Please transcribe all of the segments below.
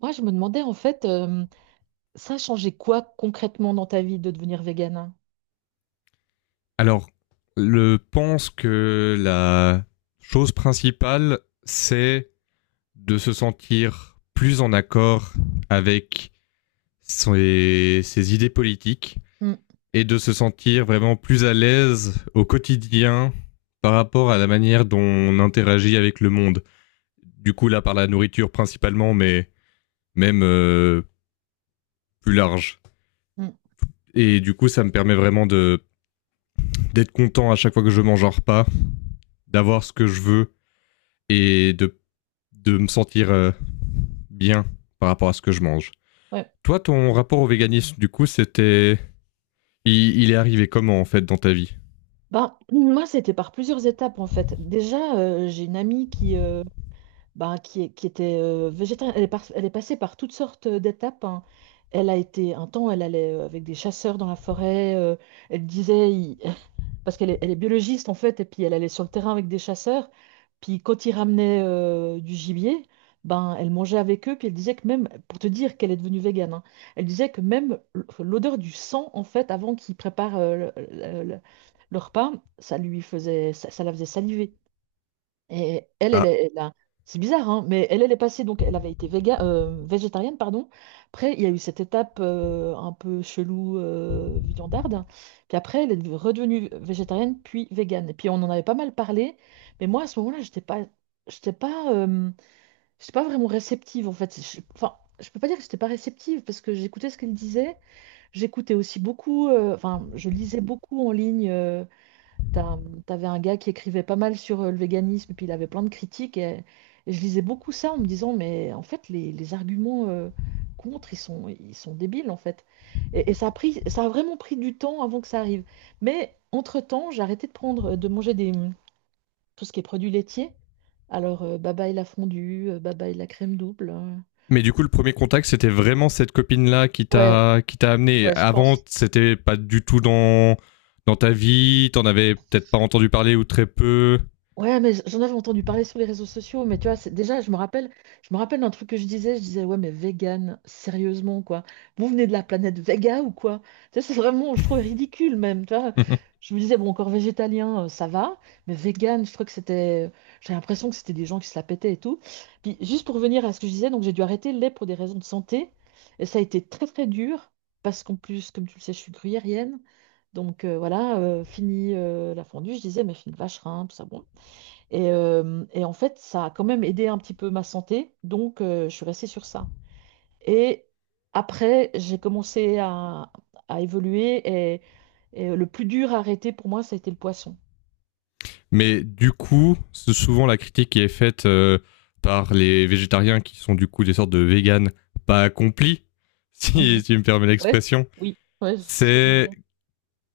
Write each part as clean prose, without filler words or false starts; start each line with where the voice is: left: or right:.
right: Moi, je me demandais en fait, ça a changé quoi concrètement dans ta vie de devenir végane?
left: Alors, je pense que la chose principale, c'est de se sentir plus en accord avec ses idées politiques
right: Hmm.
left: et de se sentir vraiment plus à l'aise au quotidien par rapport à la manière dont on interagit avec le monde. Du coup, là, par la nourriture principalement, mais même plus large.
right: Hmm.
left: Et du coup, ça me permet vraiment de d'être content à chaque fois que je mange un repas, d'avoir ce que je veux et de me sentir bien par rapport à ce que je mange.
right: Ouais.
left: Toi, ton rapport au véganisme, du coup, c'était. Il est arrivé comment, en fait, dans ta vie?
right: Ben, moi, c'était par plusieurs étapes en fait. Déjà, j'ai une amie qui, ben, qui était végétarienne. Elle est, elle est passée par toutes sortes d'étapes, hein. Elle a été un temps, elle allait avec des chasseurs dans la forêt. Elle disait, parce qu'elle est biologiste en fait, et puis elle allait sur le terrain avec des chasseurs, puis quand ils ramenaient du gibier, ben elle mangeait avec eux, puis elle disait que même, pour te dire qu'elle est devenue végane, hein, elle disait que même l'odeur du sang en fait, avant qu'ils préparent le repas, ça la faisait saliver. Et elle, elle,
left: Ah.
right: est- elle a- C'est bizarre, hein, mais elle est passée, donc elle avait été végétarienne, pardon. Après, il y a eu cette étape un peu chelou, viandarde. Puis après, elle est redevenue végétarienne, puis végane. Et puis on en avait pas mal parlé, mais moi, à ce moment-là, j'étais pas, euh, j'étais pas vraiment réceptive, en fait. Enfin, je peux pas dire que j'étais pas réceptive, parce que j'écoutais ce qu'elle disait. J'écoutais aussi beaucoup, enfin, je lisais beaucoup en ligne. T'as- T'avais un gars qui écrivait pas mal sur le véganisme, puis il avait plein de critiques. Et je lisais beaucoup ça en me disant, mais en fait, les arguments contre, ils sont débiles, en fait. Et ça a vraiment pris du temps avant que ça arrive. Mais entre-temps, j'ai arrêté de manger tout ce qui est produits laitiers. Alors, bye bye la fondue, bye bye la crème double.
left: Mais du coup, le premier contact, c'était vraiment cette copine-là qui
right: Ouais,
left: t'a qui t'a amené.
right: ouais, je
left: Avant,
right: pense.
left: c'était pas du tout dans, dans ta vie, t'en avais peut-être pas entendu parler ou très peu.
right: Ouais, mais j'en avais entendu parler sur les réseaux sociaux, mais tu vois, déjà, je me rappelle d'un truc que je disais, ouais, mais vegan, sérieusement, quoi. Vous venez de la planète Vega ou quoi? Tu sais, c'est vraiment, je trouve ridicule même, tu vois. Je me disais, bon, encore végétalien, ça va, mais vegan, je trouve que j'ai l'impression que c'était des gens qui se la pétaient et tout. Puis, juste pour revenir à ce que je disais, donc j'ai dû arrêter le lait pour des raisons de santé, et ça a été très, très dur, parce qu'en plus, comme tu le sais, je suis gruyérienne. Donc voilà, fini la fondue, je disais, mais fini le vacherin, tout ça, bon. Et en fait, ça a quand même aidé un petit peu ma santé, donc je suis restée sur ça. Et après, j'ai commencé à évoluer, et le plus dur à arrêter pour moi, ça a été le poisson.
left: Mais du coup, c'est souvent la critique qui est faite par les végétariens qui sont du coup des sortes de véganes pas accomplis, si
right: Mhm.
left: si tu me permets
right: Ouais,
left: l'expression.
right: oui, ouais, je vois ce que tu veux
left: C'est
right: dire.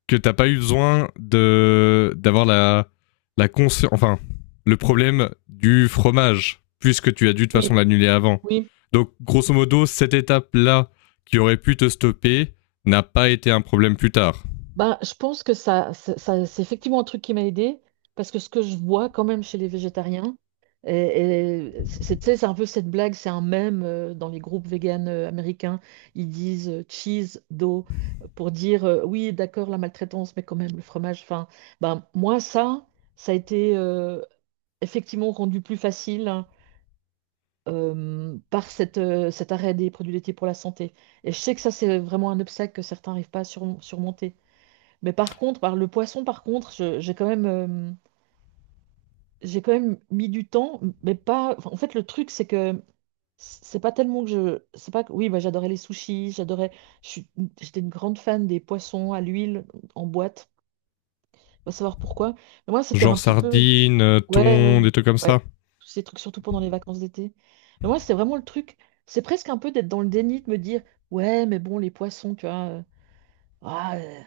left: que t'as pas eu besoin de d'avoir la la consci- enfin le problème du fromage puisque tu as dû de toute
right: Oui,
left: façon l'annuler avant.
right: oui.
left: Donc grosso modo cette étape là qui aurait pu te stopper n'a pas été un problème plus tard.
right: Ben, je pense que c'est effectivement un truc qui m'a aidé, parce que ce que je vois quand même chez les végétariens, et c'est, tu sais, c'est un peu cette blague, c'est un mème dans les groupes véganes américains. Ils disent cheese, do pour dire oui, d'accord, la maltraitance, mais quand même le fromage. Enfin, ben, moi, ça a été effectivement rendu plus facile, hein, par cet arrêt des produits laitiers pour la santé. Et je sais que ça, c'est vraiment un obstacle que certains n'arrivent pas à surmonter. Mais par contre, par le poisson, par contre, j'ai quand même mis du temps, mais pas. Enfin, en fait, le truc, c'est que c'est pas tellement que je, c'est pas. Que- Oui, bah, j'adorais les sushis, j'adorais. je suis- J'étais une grande fan des poissons à l'huile en boîte. On va savoir pourquoi. Mais moi, c'était un
left: Genre
right: petit peu.
left: sardines,
right: Ouais, ouais,
left: thon, des trucs comme ça.
right: ouais. Tous ces trucs, surtout pendant les vacances d'été. Mais moi, c'était vraiment le truc. C'est presque un peu d'être dans le déni, de me dire, ouais, mais bon, les poissons, tu vois. Ah, euh,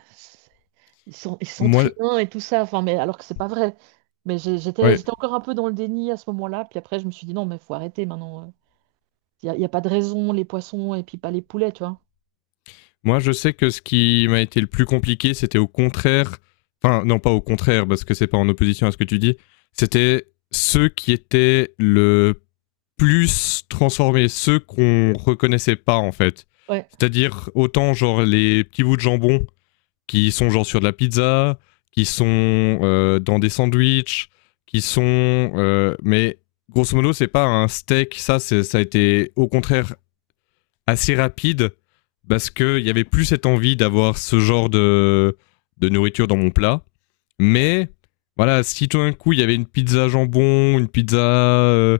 right: ils sont
left: Moi
right: triens et tout ça, enfin, mais alors que c'est pas vrai. Mais j'ai- j'étais,
left: ouais,
right: j'étais encore un peu dans le déni à ce moment-là. Puis après, je me suis dit non, mais faut arrêter maintenant. Il n'y a pas de raison, les poissons et puis pas les poulets, tu vois.
left: moi je sais que ce qui m'a été le plus compliqué c'était au contraire, enfin non pas au contraire parce que c'est pas en opposition à ce que tu dis, c'était ceux qui étaient le plus transformer, ceux qu'on reconnaissait pas en fait.
right: Ouais,
left: C'est-à-dire autant genre les petits bouts de jambon qui sont genre sur de la pizza, qui sont dans des sandwichs, qui sont mais grosso modo c'est pas un steak, ça c'est ça a été au contraire assez rapide parce que il y avait plus cette envie d'avoir ce genre de nourriture dans mon plat, mais voilà, si tout d'un coup il y avait une pizza jambon, une pizza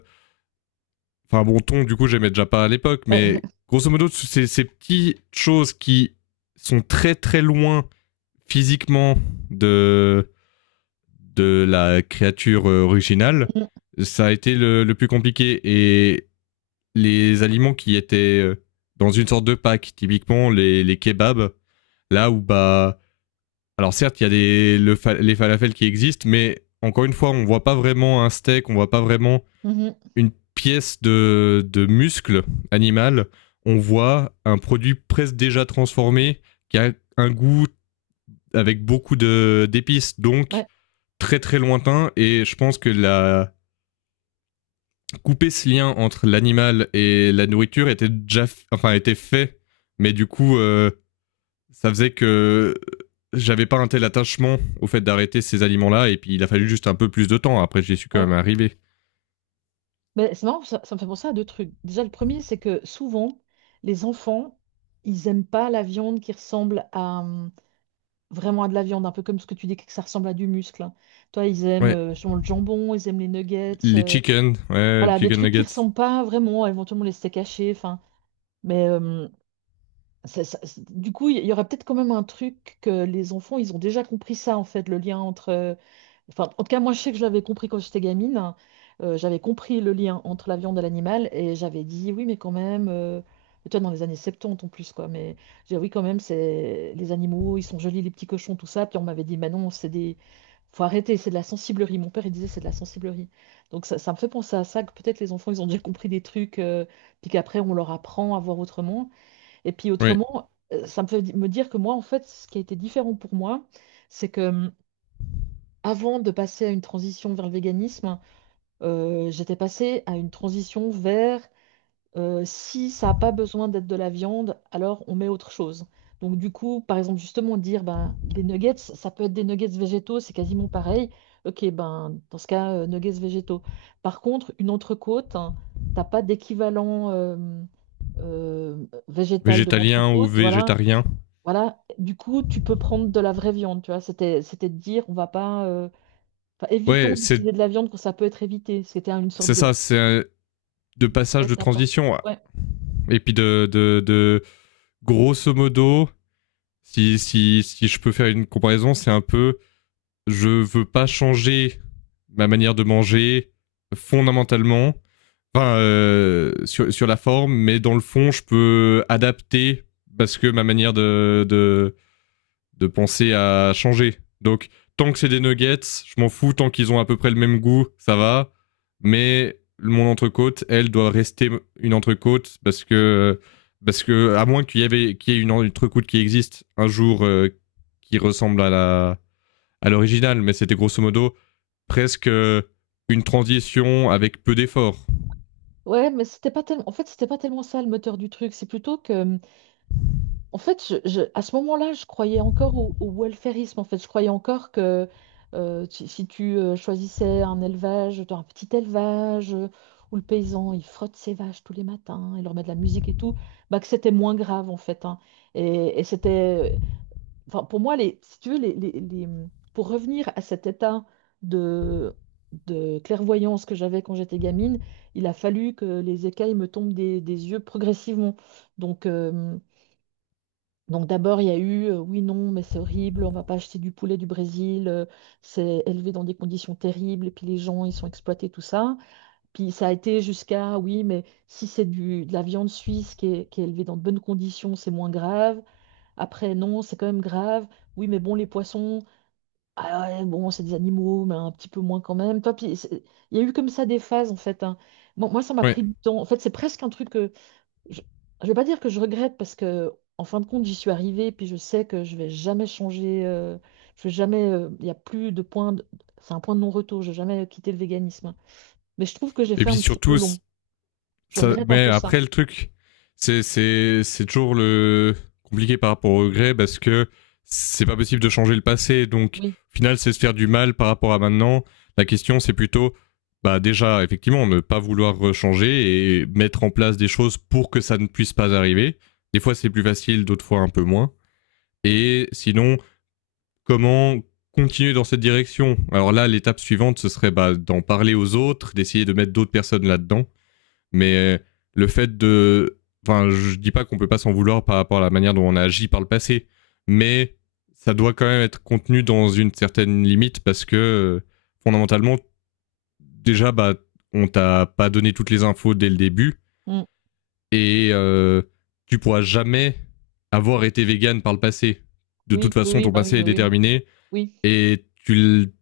left: enfin bon, ton, du coup, j'aimais déjà pas à l'époque, mais
right: ouais.
left: grosso modo, c'est ces petites choses qui sont très très loin physiquement de, de la créature originale,
right: Mhm.
left: ça a été le plus compliqué. Et les aliments qui étaient dans une sorte de pack, typiquement les kebabs, là où bah... Alors certes, il y a les falafels qui existent, mais encore une fois, on voit pas vraiment un steak, on voit pas vraiment
right: Mhm.
left: une pièce de muscle animal, on voit un produit presque déjà transformé qui a un goût avec beaucoup de d'épices, donc
right: Ouais,
left: très très lointain. Et je pense que la couper ce lien entre l'animal et la nourriture était déjà, enfin était fait, mais du coup, ça faisait que j'avais pas un tel attachement au fait d'arrêter ces aliments-là. Et puis il a fallu juste un peu plus de temps. Après, j'y suis quand même
right: ouais.
left: arrivé.
right: Mais c'est marrant, ça me fait penser à deux trucs. Déjà, le premier, c'est que souvent, les enfants, ils aiment pas la viande qui ressemble à vraiment à de la viande, un peu comme ce que tu dis que ça ressemble à du muscle, hein. Toi, ils aiment
left: Ouais,
right: justement le jambon, ils aiment les nuggets.
left: les chicken, ouais,
right: Voilà, des
left: chicken
right: trucs qui
left: nuggets.
right: ressemblent pas vraiment, éventuellement les steaks hachés, enfin, mais du coup, il y aurait peut-être quand même un truc que les enfants, ils ont déjà compris ça en fait, le lien entre, enfin, en tout cas, moi, je sais que je l'avais compris quand j'étais gamine, hein. J'avais compris le lien entre la viande et l'animal et j'avais dit oui, mais quand même. Et toi, dans les années 70 en plus, quoi. Mais j'ai dit oui, quand même, c'est les animaux, ils sont jolis, les petits cochons, tout ça. Puis on m'avait dit, mais non, c'est des. Faut arrêter, c'est de la sensiblerie. Mon père, il disait, c'est de la sensiblerie. Donc ça me fait penser à ça, que peut-être les enfants, ils ont déjà compris des trucs, puis qu'après, on leur apprend à voir autrement. Et puis
left: Ouais,
right: autrement, ça me fait me dire que moi, en fait, ce qui a été différent pour moi, c'est que. Avant de passer à une transition vers le véganisme, j'étais passée à une transition vers, si ça n'a pas besoin d'être de la viande, alors on met autre chose. Donc du coup, par exemple, justement dire ben les nuggets, ça peut être des nuggets végétaux, c'est quasiment pareil. Ok, ben dans ce cas, nuggets végétaux. Par contre, une entrecôte, hein, t'as pas d'équivalent végétal de
left: végétalien ou
right: l'entrecôte, voilà.
left: végétarien.
right: Voilà, du coup, tu peux prendre de la vraie viande, tu vois. C'était de dire, on va pas, enfin,
left: Ouais,
right: évitons
left: c'est
right: d'utiliser de la viande quand ça peut être évité. C'était une sorte
left: c'est
right: de
left: ça, c'est de passage de
right: prêt-à-pain.
left: transition.
right: Ouais.
left: Ouais. Et puis de grosso modo, si je peux faire une comparaison, c'est un peu je veux pas changer ma manière de manger fondamentalement, enfin, sur la forme, mais dans le fond, je peux adapter parce que ma manière de penser à changer. Donc, tant que c'est des nuggets, je m'en fous, tant qu'ils ont à peu près le même goût, ça va. Mais mon entrecôte, elle doit rester une entrecôte parce que à moins qu'il y ait une entrecôte qui existe un jour qui ressemble à la à l'original, mais c'était grosso modo presque une transition avec peu d'efforts.
right: Ouais, mais c'était pas tellement. En fait, c'était pas tellement ça le moteur du truc. C'est plutôt que, en fait, à ce moment-là, je croyais encore au welfarisme. En fait, je croyais encore que si tu choisissais un petit élevage, où le paysan il frotte ses vaches tous les matins, il leur met de la musique et tout, bah que c'était moins grave en fait, hein. Et c'était, enfin, pour moi, si tu veux, pour revenir à cet état de, de clairvoyance que j'avais quand j'étais gamine, il a fallu que les écailles me tombent des yeux progressivement. Donc, euh, donc, d'abord, il y a eu oui, non, mais c'est horrible, on va pas acheter du poulet du Brésil, c'est élevé dans des conditions terribles, et puis les gens, ils sont exploités, tout ça. Puis ça a été jusqu'à oui, mais si c'est de la viande suisse qui est élevée dans de bonnes conditions, c'est moins grave. Après, non, c'est quand même grave. Oui, mais bon, les poissons, ah ouais, bon, c'est des animaux, mais un petit peu moins quand même. Il y a eu comme ça des phases, en fait, hein. Bon, moi, ça m'a
left: Ouais.
right: pris du temps. En fait, c'est presque un truc que je ne vais pas dire que je regrette, parce que, en fin de compte, j'y suis arrivée, puis je sais que je vais jamais changer. Je vais jamais. Il y a plus de point. C'est un point de non-retour. Je vais jamais quitter le véganisme. Mais je trouve que j'ai
left: Et
right: fait
left: puis
right: un petit peu
left: surtout,
right: long. Je
left: ça,
right: regrette un
left: mais
right: peu ça.
left: après, le truc, c'est toujours le compliqué par rapport au regret parce que c'est pas possible de changer le passé. Donc,
right: Oui.
left: au final, c'est se faire du mal par rapport à maintenant. La question, c'est plutôt, bah, déjà, effectivement, ne pas vouloir changer et mettre en place des choses pour que ça ne puisse pas arriver. Des fois, c'est plus facile, d'autres fois, un peu moins. Et sinon, comment continuer dans cette direction? Alors là, l'étape suivante, ce serait bah, d'en parler aux autres, d'essayer de mettre d'autres personnes là-dedans, mais le fait de. Enfin, je dis pas qu'on peut pas s'en vouloir par rapport à la manière dont on a agi par le passé, mais ça doit quand même être contenu dans une certaine limite parce que euh, fondamentalement, déjà, bah, on t'a pas donné toutes les infos dès le début
right: Mm.
left: et tu pourras jamais avoir été vegan par le passé. De toute
right: Oui, oui,
left: façon,
right: oui,
left: ton
right: bah
left: passé
right: oui,
left: est
right: oui,
left: déterminé
right: oui.
left: et tu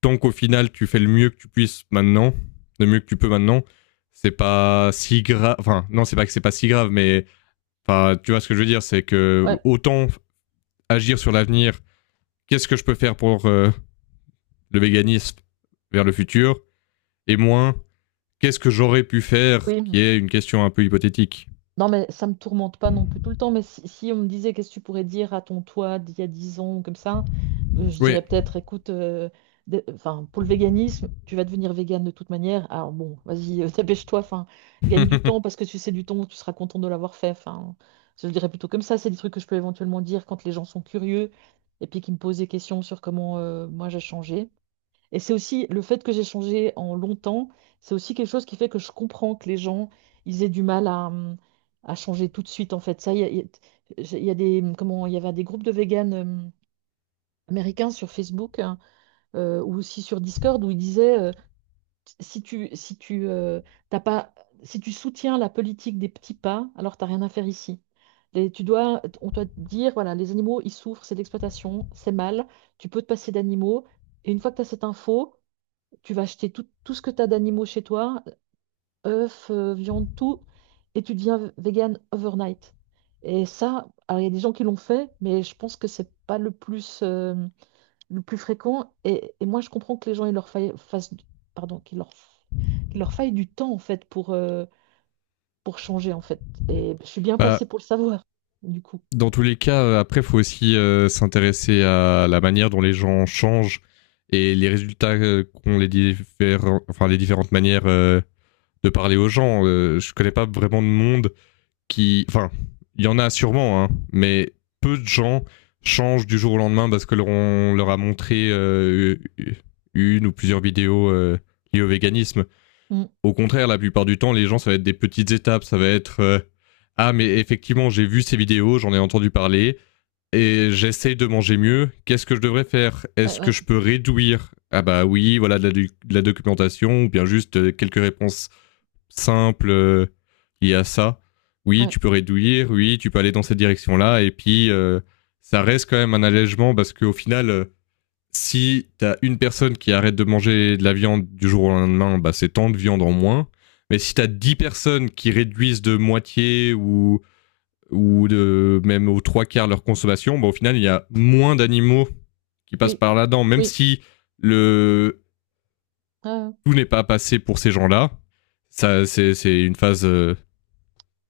left: tant qu'au final tu fais le mieux que tu puisses maintenant, le mieux que tu peux maintenant, c'est pas si grave. Enfin, non, c'est pas que c'est pas si grave, mais enfin, tu vois ce que je veux dire, c'est que
right: Ouais.
left: autant agir sur l'avenir. Qu'est-ce que je peux faire pour le véganisme vers le futur et moins qu'est-ce que j'aurais pu faire,
right: Oui,
left: qui est une question un peu hypothétique.
right: non, mais ça me tourmente pas non plus tout le temps. Mais si, si on me disait qu'est-ce que tu pourrais dire à ton toi d'il y a 10 ans, ou comme ça, je
left: Oui.
right: dirais peut-être, écoute, enfin, pour le véganisme, tu vas devenir végane de toute manière. Alors bon, vas-y, dépêche-toi, enfin, gagne du temps parce que tu sais du temps, tu seras content de l'avoir fait. Enfin, je le dirais plutôt comme ça. C'est des trucs que je peux éventuellement dire quand les gens sont curieux et puis qui me posent des questions sur comment moi j'ai changé. Et c'est aussi le fait que j'ai changé en longtemps, c'est aussi quelque chose qui fait que je comprends que les gens, ils aient du mal à changer tout de suite, en fait. Ça, il y a des, comment, il y avait des groupes de véganes américains sur Facebook, hein, ou aussi sur Discord où ils disaient, si tu, t'as pas, si tu soutiens la politique des petits pas, alors t'as rien à faire ici. Tu dois, on doit te dire, voilà, les animaux, ils souffrent, c'est de l'exploitation, c'est mal, tu peux te passer d'animaux. Et une fois que tu as cette info, tu vas acheter tout, tout ce que tu as d'animaux chez toi, œufs, viande, tout, et tu deviens vegan overnight. Et ça, alors il y a des gens qui l'ont fait, mais je pense que c'est pas le plus, le plus fréquent. Et moi, je comprends que les gens, il leur faille, fassent, du- pardon, qu'il leur faille du temps, en fait, pour changer, en fait. Et je suis bien
left: Bah,
right: placée pour le savoir, du coup.
left: dans tous les cas, après, il faut aussi s'intéresser à la manière dont les gens changent et les résultats qu'ont les différents, enfin les différentes manières de parler aux gens. Je connais pas vraiment de monde qui, enfin, il y en a sûrement, hein, mais peu de gens changent du jour au lendemain parce que leur, on leur a montré une ou plusieurs vidéos liées au véganisme.
right: Mm.
left: Au contraire, la plupart du temps, les gens, ça va être des petites étapes, ça va être ah mais effectivement, j'ai vu ces vidéos, j'en ai entendu parler et j'essaye de manger mieux, qu'est-ce que je devrais faire?
right: Ouais,
left: Est-ce que
right: ouais,
left: je peux réduire? Ah bah oui, voilà de la documentation, ou bien juste quelques réponses simples liées à ça. Oui,
right: ouais.
left: tu peux réduire, oui, tu peux aller dans cette direction-là, et puis ça reste quand même un allègement parce qu'au final, si t'as une personne qui arrête de manger de la viande du jour au lendemain, bah c'est tant de viande en moins. Mais si t'as 10 personnes qui réduisent de moitié ou de même aux trois quarts de leur consommation, bah, au final, il y a moins d'animaux qui passent
right: Oui,
left: par là-dedans, même
right: oui,
left: si le
right: ouais,
left: tout n'est pas passé pour ces gens-là. Ça, c'est une phase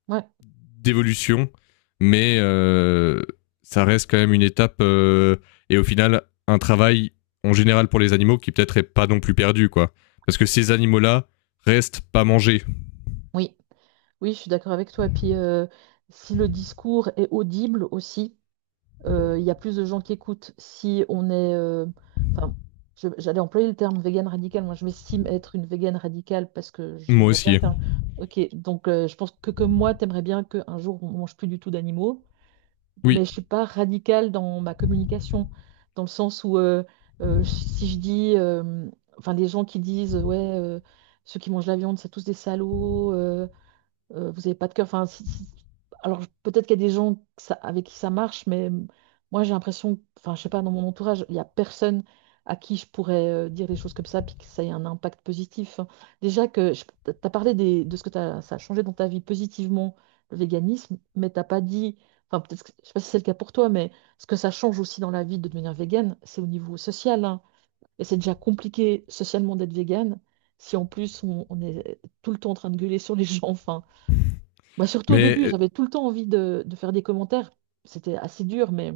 right: ouais, ouais,
left: d'évolution, mais ça reste quand même une étape et au final un travail en général pour les animaux qui peut-être est pas non plus perdu, quoi. Parce que ces animaux-là restent pas mangés.
right: oui. Oui, je suis d'accord avec toi. Puis si le discours est audible aussi, il y a plus de gens qui écoutent. Si on est, enfin, j'allais employer le terme végane radicale. Moi, je m'estime être une végane radicale parce que
left: Moi
right: j'aimerais bien
left: aussi.
right: qu'un. Ok, donc je pense que comme moi, t'aimerais bien qu'un jour on mange plus du tout d'animaux, mais
left: Oui.
right: je suis pas radicale dans ma communication, dans le sens où si je dis, enfin, les gens qui disent, ouais, ceux qui mangent la viande, c'est tous des salauds, vous n'avez pas de cœur. Enfin, alors peut-être qu'il y a des gens que avec qui ça marche, mais moi j'ai l'impression, enfin je sais pas, dans mon entourage, il n'y a personne à qui je pourrais, dire des choses comme ça, puis que ça ait un impact positif. Déjà que tu as parlé de ce que ça a changé dans ta vie positivement, le véganisme, mais t'as pas dit, enfin peut-être, je sais pas si c'est le cas pour toi, mais ce que ça change aussi dans la vie de devenir végane, c'est au niveau social, hein. Et c'est déjà compliqué socialement d'être végane. Si en plus on est tout le temps en train de gueuler sur les gens, enfin, bah, surtout au
left: Mais
right: début, j'avais tout le temps envie de faire des commentaires. C'était assez dur, mais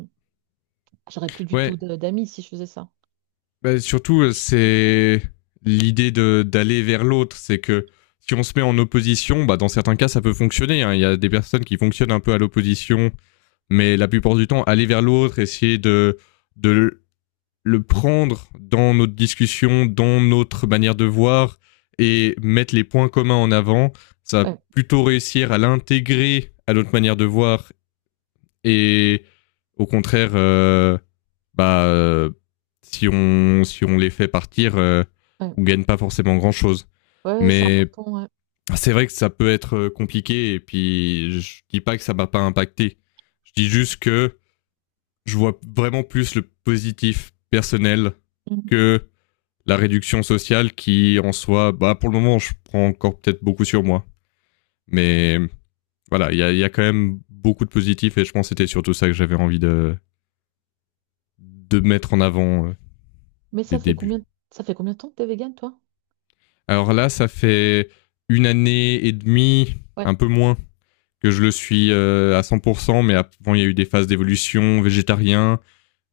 right: j'aurais plus du tout
left: ouais,
right: d'amis si je faisais ça.
left: bah, surtout,
right: Juste titre.
left: c'est l'idée de d'aller vers l'autre, c'est que si on se met en opposition, bah, dans certains cas, ça peut fonctionner, hein. Il y a des personnes qui fonctionnent un peu à l'opposition, mais la plupart du temps, aller vers l'autre, essayer de le prendre dans notre discussion, dans notre manière de voir et mettre les points communs en avant, ça va
right: Ouais,
left: plutôt réussir à l'intégrer à notre manière de voir et au contraire, bah, si on les fait partir,
right: ouais,
left: on gagne pas forcément grand-chose.
right: ouais, c'est
left: Mais
right: important, ouais.
left: c'est vrai que ça peut être compliqué et puis je dis pas que ça m'a pas impacté. Je dis juste que je vois vraiment plus le positif personnel
right: Mhm.
left: que la réduction sociale qui en soi, bah pour le moment je prends encore peut-être beaucoup sur moi. Mais voilà, y a quand même beaucoup de positifs et je pense que c'était surtout ça que j'avais envie de mettre en avant
right: Mais
left: les
right: ça fait
left: débuts.
right: combien, ça fait combien de temps que t'es végane, toi?
left: Alors là, ça fait une année et demie, un
right: Ouais,
left: peu moins, que je le suis à 100%, mais avant, il y a eu des phases d'évolution, végétarien,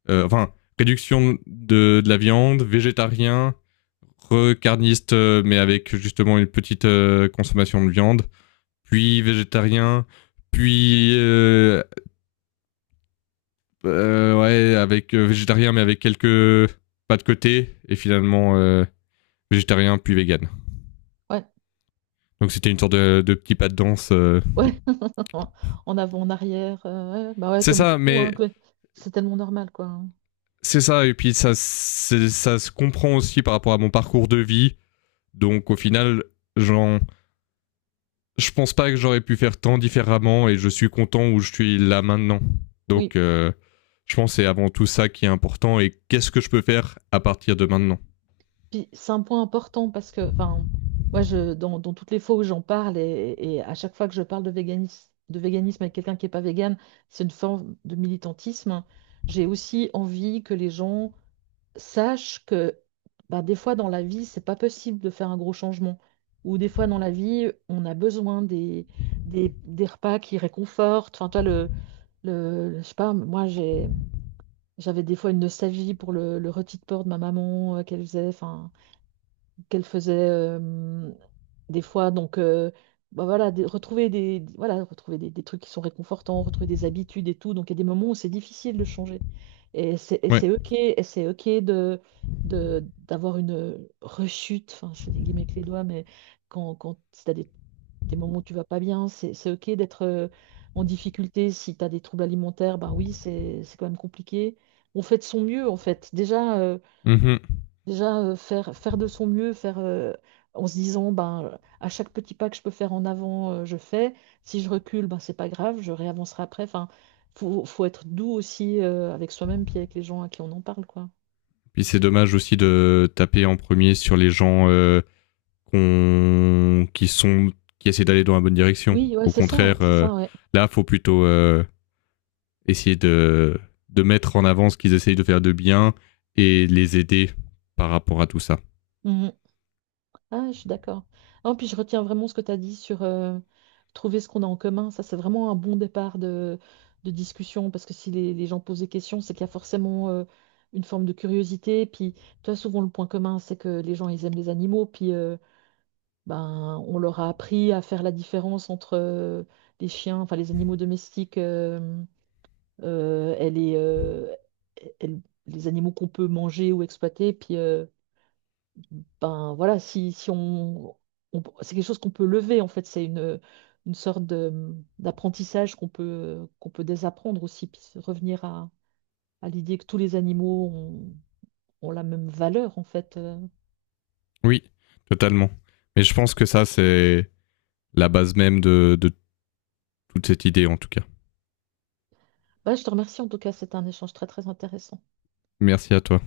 left: enfin, réduction la viande, végétarien, recarniste, mais avec justement une petite consommation de viande, puis végétarien, puis ouais, avec végétarien, mais avec quelques pas de côté, et finalement végétarien, puis vegan.
right: ouais,
left: Donc c'était une sorte de petit pas de danse, euh.
right: ouais. En avant, en arrière, ouais. Bah ouais,
left: C'est
right: comme
left: ça,
right: beaucoup,
left: mais
right: hein, c'est tellement normal, quoi, hein.
left: c'est ça. Et puis ça se comprend aussi par rapport à mon parcours de vie. Donc au final, j'en, je pense pas que j'aurais pu faire tant différemment et je suis content où je suis là maintenant. Donc
right: Oui.
left: je pense que c'est avant tout ça qui est important et qu'est-ce que je peux faire à partir de maintenant.
right: Puis c'est un point important parce que, enfin, moi, dans toutes les fois où j'en parle et à chaque fois que je parle de véganisme avec quelqu'un qui n'est pas végane, c'est une forme de militantisme. J'ai aussi envie que les gens sachent que bah, des fois dans la vie, c'est pas possible de faire un gros changement. Ou des fois dans la vie, on a besoin des repas qui réconfortent. Enfin, toi, le, je sais pas, j'avais des fois une nostalgie pour le rôti de porc de ma maman qu'elle faisait. Enfin, qu'elle faisait des fois. Donc, bah voilà, retrouver des, voilà, retrouver des trucs qui sont réconfortants, retrouver des habitudes et tout. Donc, il y a des moments où c'est difficile de changer.
left: Ouais.
right: Et c'est OK de, d'avoir une rechute, enfin, je fais des guillemets avec les doigts, mais quand si tu as des moments où tu vas pas bien, c'est OK d'être en difficulté. Si tu as des troubles alimentaires, bah oui, c'est quand même compliqué. On fait de son mieux, en fait. Déjà,
left: Mhm.
right: déjà, faire de son mieux, faire, en se disant, ben, à chaque petit pas que je peux faire en avant, je fais. Si je recule, ben, c'est pas grave, je réavancerai après. Enfin, faut être doux aussi, avec soi-même puis avec les gens à qui on en parle, quoi.
left: Puis c'est dommage aussi de taper en premier sur les gens qui sont qui essaient d'aller dans la bonne direction.
right: Oui, ouais,
left: Au contraire,
right: c'est ça,
left: là, faut plutôt essayer de mettre en avant ce qu'ils essayent de faire de bien et les aider par rapport à tout ça.
right: ouais. Ah, je suis d'accord. Non, puis je retiens vraiment ce que tu as dit sur, trouver ce qu'on a en commun. Ça, c'est vraiment un bon départ de discussion parce que si les gens posent des questions, c'est qu'il y a forcément une forme de curiosité. Puis, tu as souvent le point commun, c'est que les gens, ils aiment les animaux. Puis, ben, on leur a appris à faire la différence entre les chiens, enfin les animaux domestiques, et et les animaux qu'on peut manger ou exploiter. Puis, ben voilà, si on, c'est quelque chose qu'on peut lever en fait, c'est une sorte de, d'apprentissage qu'on peut désapprendre aussi, puis se revenir à l'idée que tous les animaux ont la même valeur en fait.
left: Oui, totalement. Et je pense que ça, c'est la base même de toute cette idée, en tout cas.
right: Voilà, je te remercie en tout cas, c'était un échange très très intéressant.
left: Merci à toi.